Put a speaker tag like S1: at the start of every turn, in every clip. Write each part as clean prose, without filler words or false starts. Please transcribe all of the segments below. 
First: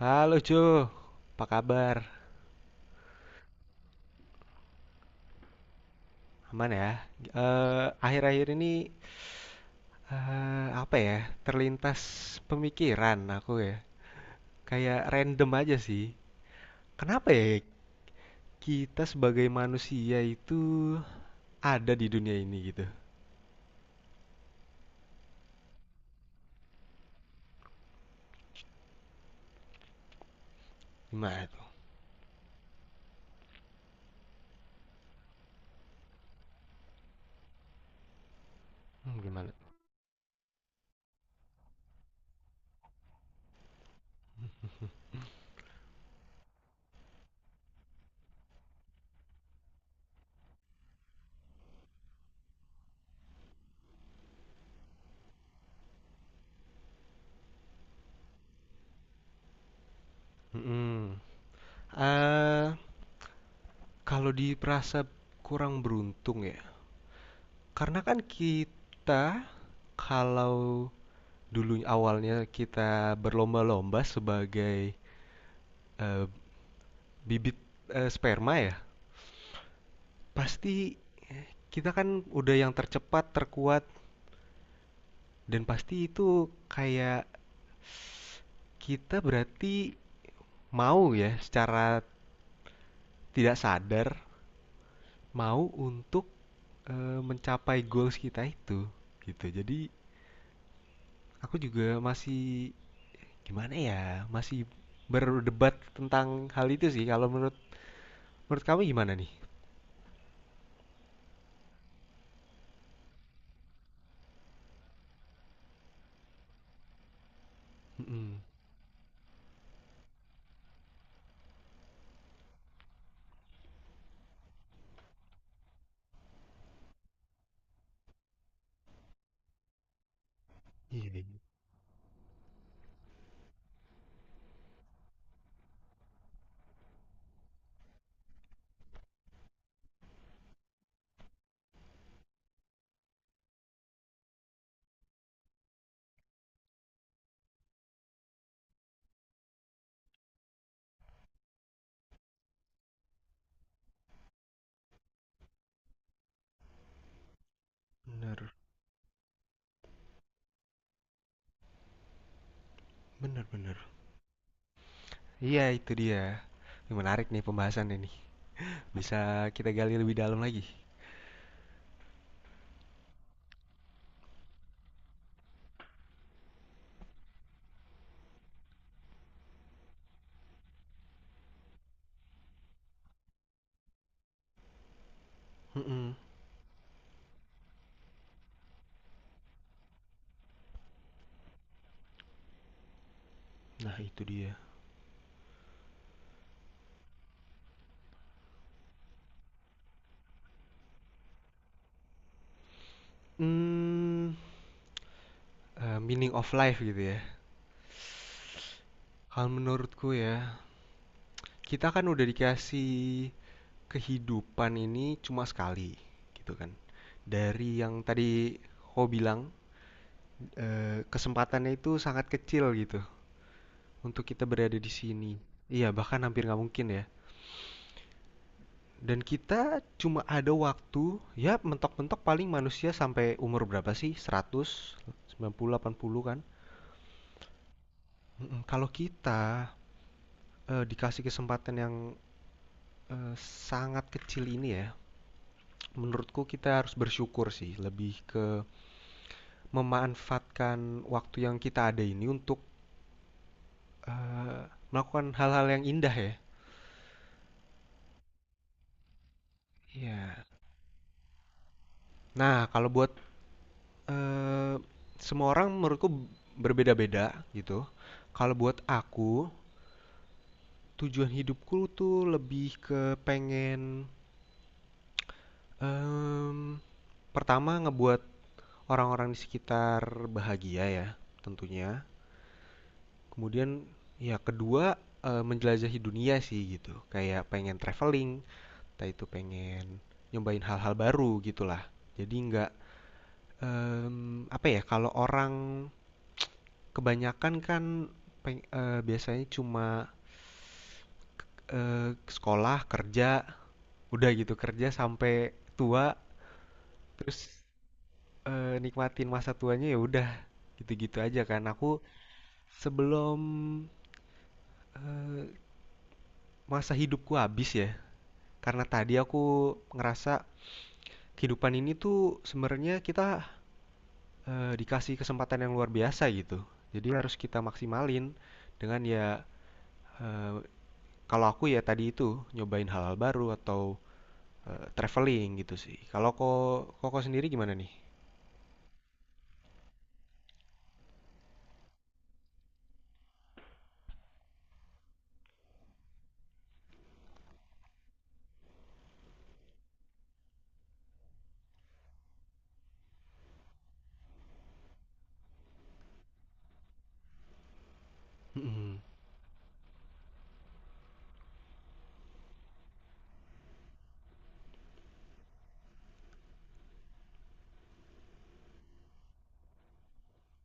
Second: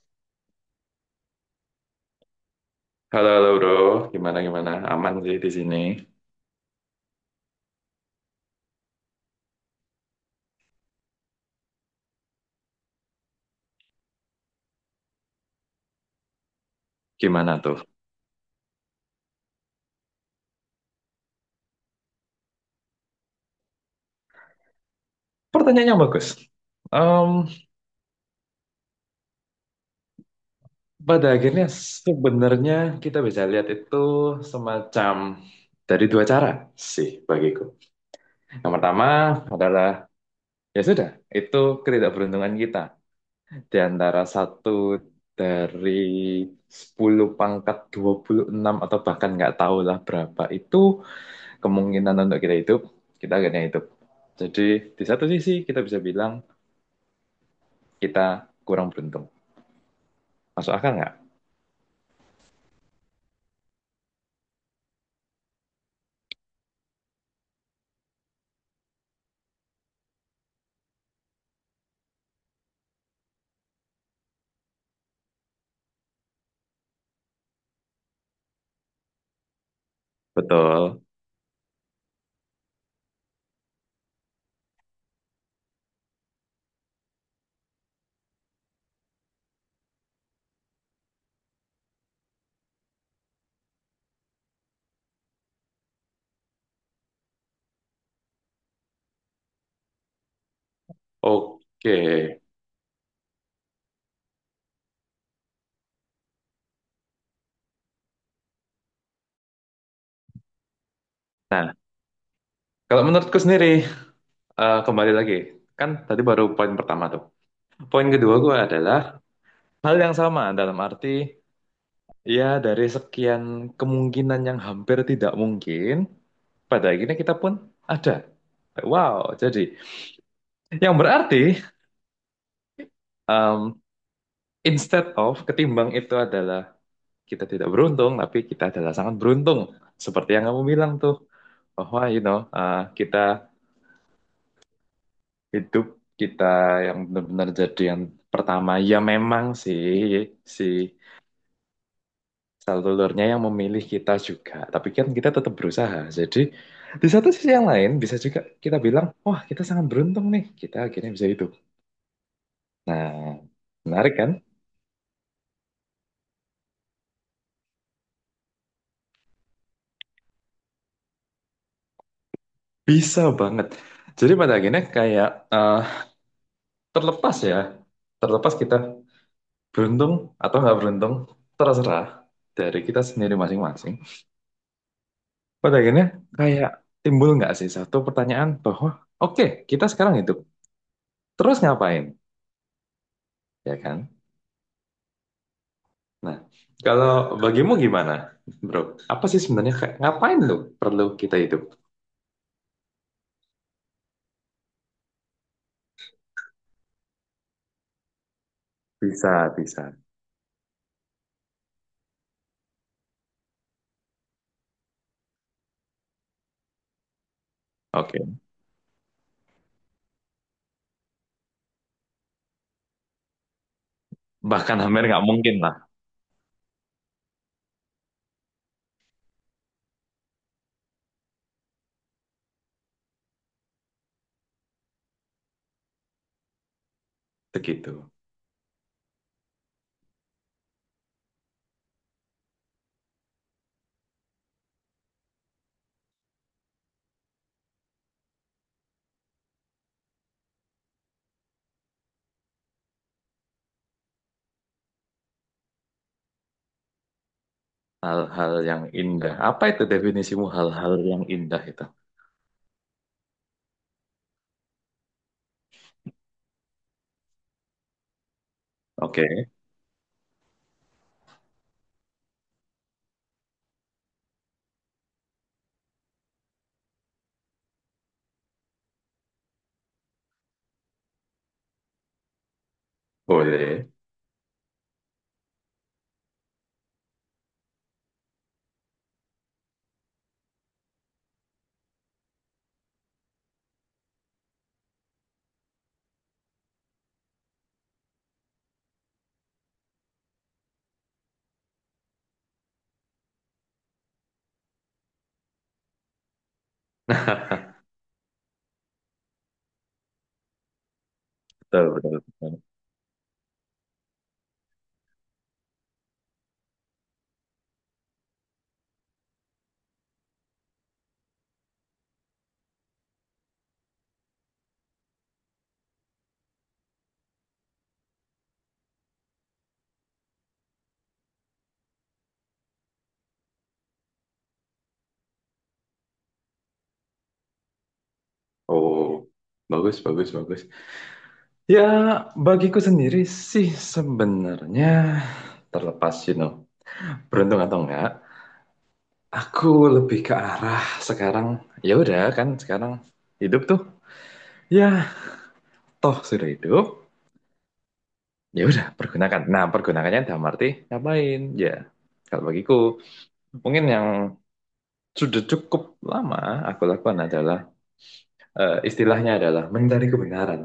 S1: Halo Jo, apa kabar?
S2: Halo, halo bro, gimana gimana? Aman sih di sini.
S1: Aman ya? Akhir-akhir ini apa ya? Terlintas pemikiran aku ya. Kayak random aja sih. Kenapa ya
S2: Gimana tuh?
S1: kita sebagai manusia itu ada di dunia ini gitu?
S2: Pertanyaannya bagus. Em, Pada
S1: Gimana
S2: akhirnya
S1: tuh?
S2: sebenarnya kita bisa lihat itu semacam dari dua cara sih bagiku. Yang pertama
S1: Hmm, gimana?
S2: adalah ya sudah, itu ketidakberuntungan kita di antara satu dari 10^26 atau bahkan nggak tahulah berapa itu kemungkinan untuk kita hidup, kita akhirnya hidup. Jadi di satu sisi kita bisa bilang kita kurang beruntung. Masuk akal nggak?
S1: Mm-mm. Eh, Kalau diperasa kurang beruntung ya. Karena kan kita kalau dulu awalnya kita berlomba-lomba sebagai Eh, bibit sperma ya, pasti
S2: Betul.
S1: kita kan udah yang tercepat, terkuat, dan pasti itu kayak kita berarti mau ya secara tidak sadar mau untuk mencapai goals kita itu gitu. Jadi aku juga
S2: Oke.
S1: masih gimana ya, masih berdebat tentang hal itu sih. Kalau menurut menurut kamu gimana nih?
S2: Nah, kalau menurutku sendiri, kembali lagi. Kan tadi baru poin pertama tuh. Poin kedua
S1: Mm-mm.
S2: gue adalah hal yang sama dalam arti ya dari sekian kemungkinan yang hampir tidak mungkin, pada akhirnya kita pun ada. Wow, jadi yang
S1: Iya, iya.
S2: berarti em, instead of ketimbang itu adalah kita tidak beruntung, tapi kita adalah sangat beruntung. Seperti yang kamu bilang tuh, bahwa kita hidup, kita yang benar-benar jadi yang pertama. Ya memang sih, si selulurnya yang memilih kita juga. Tapi kan kita tetap berusaha. Jadi di satu sisi yang lain bisa juga
S1: Bener,
S2: kita bilang, wah kita sangat beruntung nih, kita akhirnya bisa hidup. Nah,
S1: bener, bener.
S2: menarik kan?
S1: Iya, itu dia. Ini menarik nih pembahasan ini. Bisa kita gali lebih dalam lagi.
S2: Bisa banget. Jadi pada akhirnya kayak eh, terlepas ya, terlepas kita beruntung atau nggak beruntung, terserah dari kita sendiri masing-masing. Pada akhirnya
S1: Mm-mm.
S2: kayak timbul nggak sih satu pertanyaan bahwa oke kita sekarang hidup, terus ngapain, ya
S1: Nah
S2: kan?
S1: itu dia.
S2: Nah, kalau bagimu gimana, bro? Apa sih sebenarnya kayak ngapain lu perlu kita hidup?
S1: Hmm, Meaning of life gitu ya.
S2: Bisa,
S1: Kalau
S2: bisa.
S1: menurutku ya, kita kan udah dikasih kehidupan ini cuma sekali, gitu kan. Dari yang
S2: Oke,
S1: tadi kau bilang, kesempatannya itu sangat kecil gitu untuk kita berada
S2: bahkan
S1: di
S2: hampir nggak
S1: sini.
S2: mungkin lah,
S1: Iya, bahkan hampir nggak mungkin ya. Dan kita cuma ada waktu, ya mentok-mentok paling manusia sampai umur berapa sih? 100, 90, 80 kan?
S2: begitu.
S1: Mhm, kalau kita, dikasih kesempatan yang, eee, sangat kecil ini ya, menurutku kita harus bersyukur sih, lebih ke memanfaatkan waktu yang kita ada ini untuk, melakukan hal-hal yang indah ya.
S2: Hal-hal yang indah. Apa itu
S1: Iya.
S2: definisimu hal-hal yang indah itu?
S1: Nah, kalau buat, eee, semua orang menurutku berbeda-beda gitu. Kalau buat
S2: Oke,
S1: aku, tujuan hidupku tuh lebih ke pengen, mmm, pertama ngebuat orang-orang di sekitar bahagia ya, tentunya. Kemudian
S2: boleh.
S1: ya kedua, menjelajahi dunia sih gitu, kayak pengen traveling entah itu pengen nyobain hal-hal baru gitulah. Jadi nggak, apa ya, kalau orang kebanyakan kan biasanya cuma, sekolah, kerja, udah gitu kerja sampai tua, terus, nikmatin masa tuanya ya udah gitu-gitu aja kan.
S2: Betul,
S1: Aku
S2: betul, betul.
S1: sebelum masa hidupku habis ya karena tadi aku ngerasa kehidupan ini tuh sebenarnya kita dikasih kesempatan yang luar biasa gitu jadi harus kita maksimalin dengan ya eh, kalau aku ya tadi itu nyobain hal-hal baru atau traveling gitu sih kalau koko sendiri gimana nih?
S2: Oh, bagus, bagus, bagus. Ya, bagiku sendiri sih sebenarnya terlepas, beruntung atau enggak, aku lebih ke arah sekarang. Ya udah kan, sekarang hidup tuh. Ya, toh sudah hidup. Ya udah,
S1: Mm-mm.
S2: pergunakan. Nah, pergunakannya dalam arti ngapain? Ya, kalau bagiku mungkin yang sudah cukup lama aku lakukan adalah istilahnya adalah mencari kebenaran.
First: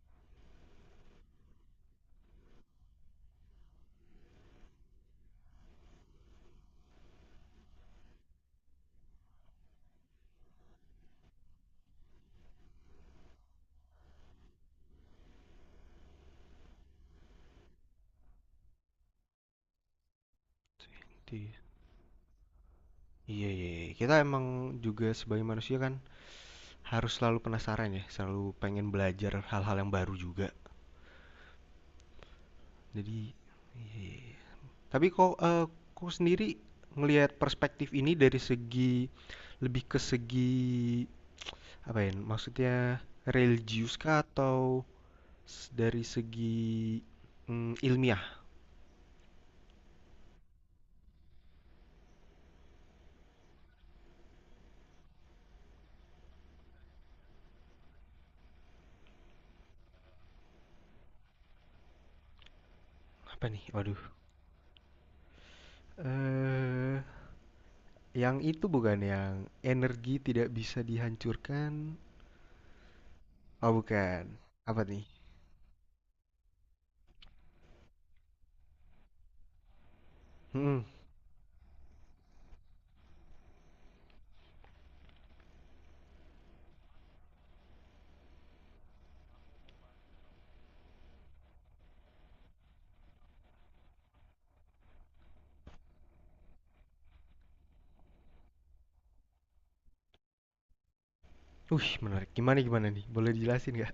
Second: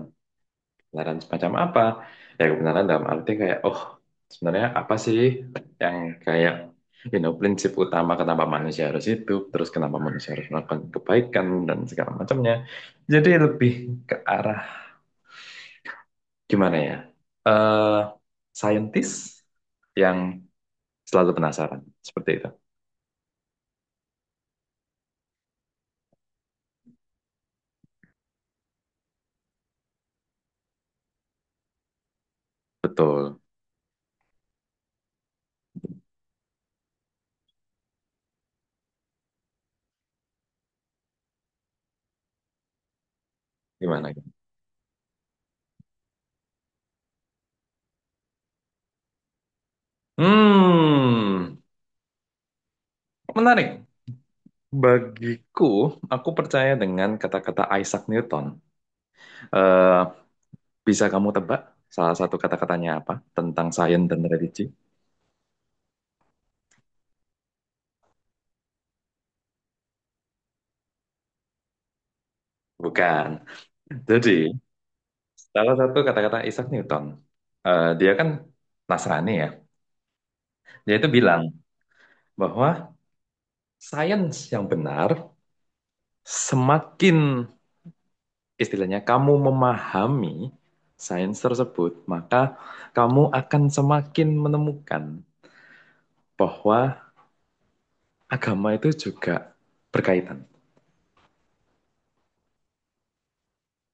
S2: Kebenaran semacam apa? Ya kebenaran dalam arti kayak, oh sebenarnya apa sih yang kayak prinsip utama kenapa manusia harus hidup, terus kenapa manusia harus melakukan kebaikan dan segala macamnya. Jadi lebih ke arah gimana ya? eh Saintis yang selalu
S1: Di-
S2: penasaran seperti itu.
S1: Iya, iya, iya. Kita emang juga sebagai manusia kan harus selalu penasaran ya, selalu pengen belajar hal-hal yang baru juga. Jadi,
S2: Betul.
S1: iya, iya, iya. Tapi kok sendiri ngelihat perspektif ini dari segi lebih ke segi apa ya, maksudnya religius
S2: Gimana?
S1: kah atau dari segi, ilmiah?
S2: Hmm, Menarik. Bagiku, aku percaya dengan kata-kata Isaac Newton. Eh, Bisa kamu tebak salah satu kata-katanya apa
S1: Apa nih?
S2: tentang
S1: Waduh,
S2: sains dan religi?
S1: eee, yang itu bukan, yang energi tidak bisa dihancurkan?
S2: Bukan.
S1: Oh,
S2: Jadi,
S1: bukan. Apa nih?
S2: salah satu kata-kata Isaac Newton, dia kan Nasrani ya,
S1: Mhm.
S2: dia itu bilang bahwa sains yang benar semakin istilahnya kamu memahami sains tersebut, maka kamu akan semakin menemukan bahwa agama itu juga berkaitan.
S1: Wih, menarik. Gimana gimana nih? Boleh dijelasin nggak?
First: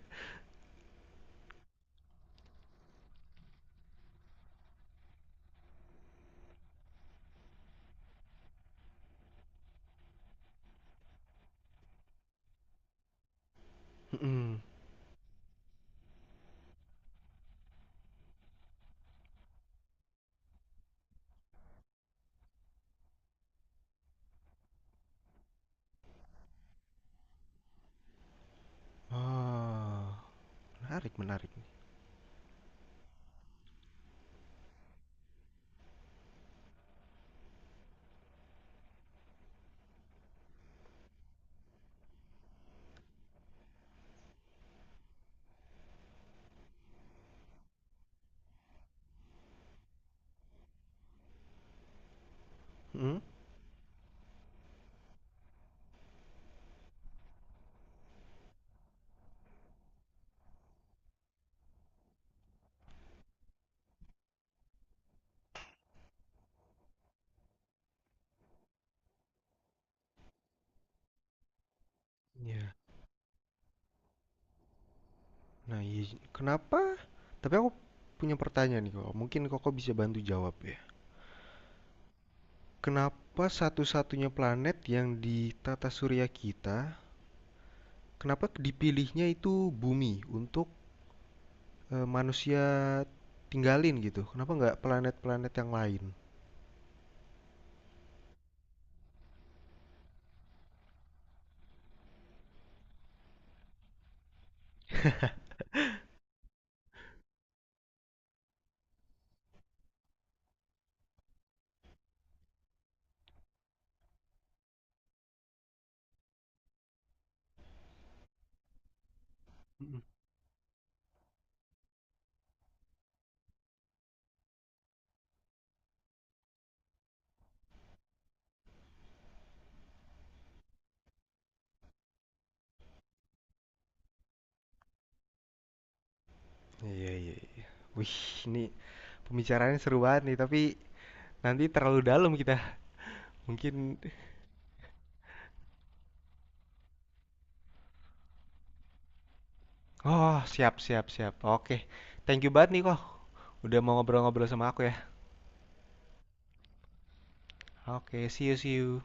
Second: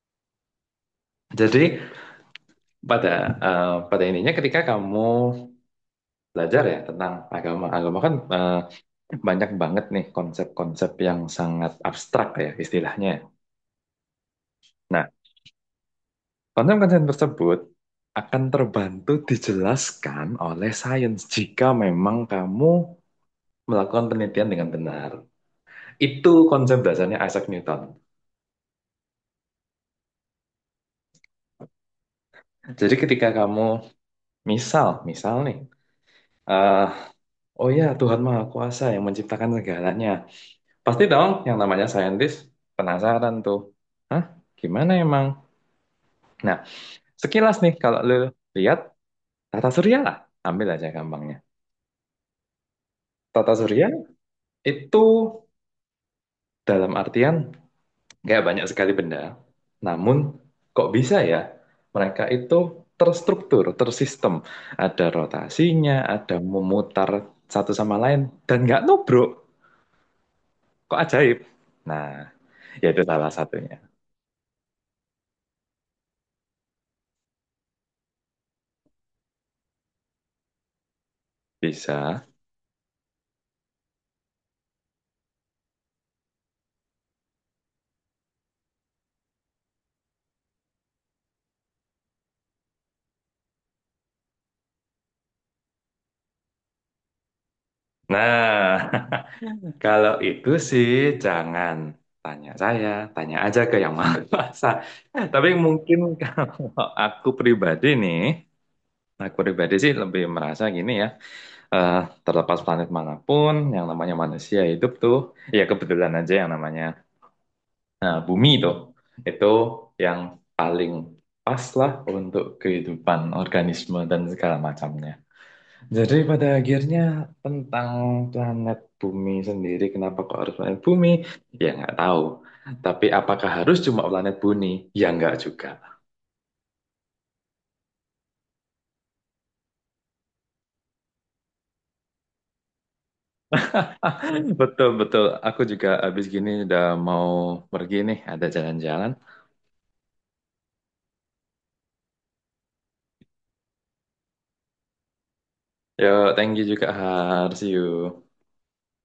S2: Jadi, pada pada ininya ketika kamu belajar ya tentang agama. Agama kan banyak banget nih konsep-konsep yang sangat abstrak ya istilahnya.
S1: Mhm.
S2: Nah, konsep-konsep tersebut akan terbantu dijelaskan oleh sains jika memang kamu melakukan penelitian dengan benar. Itu konsep dasarnya Isaac Newton.
S1: Oh, menarik menarik.
S2: Jadi ketika kamu misal, misal nih, eh, oh ya Tuhan Maha Kuasa yang menciptakan segalanya. Pasti dong yang namanya saintis penasaran tuh. Hah? Gimana emang? Nah, sekilas nih kalau lo lihat tata surya lah, ambil aja gampangnya.
S1: Mhm?
S2: Tata surya itu dalam artian nggak banyak sekali benda, namun kok bisa ya mereka itu terstruktur, tersistem. Ada rotasinya, ada memutar satu sama lain, dan nggak nubruk. Kok ajaib? Nah,
S1: Ya.
S2: ya itu salah satunya.
S1: Nah, iya, kenapa tapi aku punya pertanyaan nih kok. Mungkin Koko bisa bantu jawab ya.
S2: Bisa.
S1: Kenapa satu-satunya planet yang di tata surya kita, kenapa dipilihnya itu bumi untuk manusia tinggalin gitu? Kenapa nggak planet-planet yang lain?
S2: Nah, kalau itu sih jangan tanya saya, tanya aja ke yang maha kuasa. Tapi mungkin kalau aku pribadi nih, aku pribadi sih lebih merasa gini ya, eh, terlepas planet manapun, yang namanya manusia hidup tuh, ya kebetulan aja yang namanya bumi tuh, itu
S1: Mm-mm.
S2: yang paling pas lah untuk kehidupan organisme dan segala macamnya. Jadi pada akhirnya tentang planet bumi sendiri, kenapa kok harus planet bumi? Ya nggak tahu. Tapi apakah harus cuma planet bumi? Ya nggak juga.
S1: Iya, iya, iya. Wih, ini pembicaraannya seru banget nih, tapi nanti terlalu dalam kita. Mungkin...
S2: Betul, betul. Aku juga habis gini udah mau pergi nih, ada jalan-jalan.
S1: Oh, siap, siap, siap. Oke. Thank you banget nih kok. Udah mau ngobrol-ngobrol sama aku ya.
S2: Yo, thank you juga, Har. See
S1: Oke,
S2: you.
S1: see you, see you.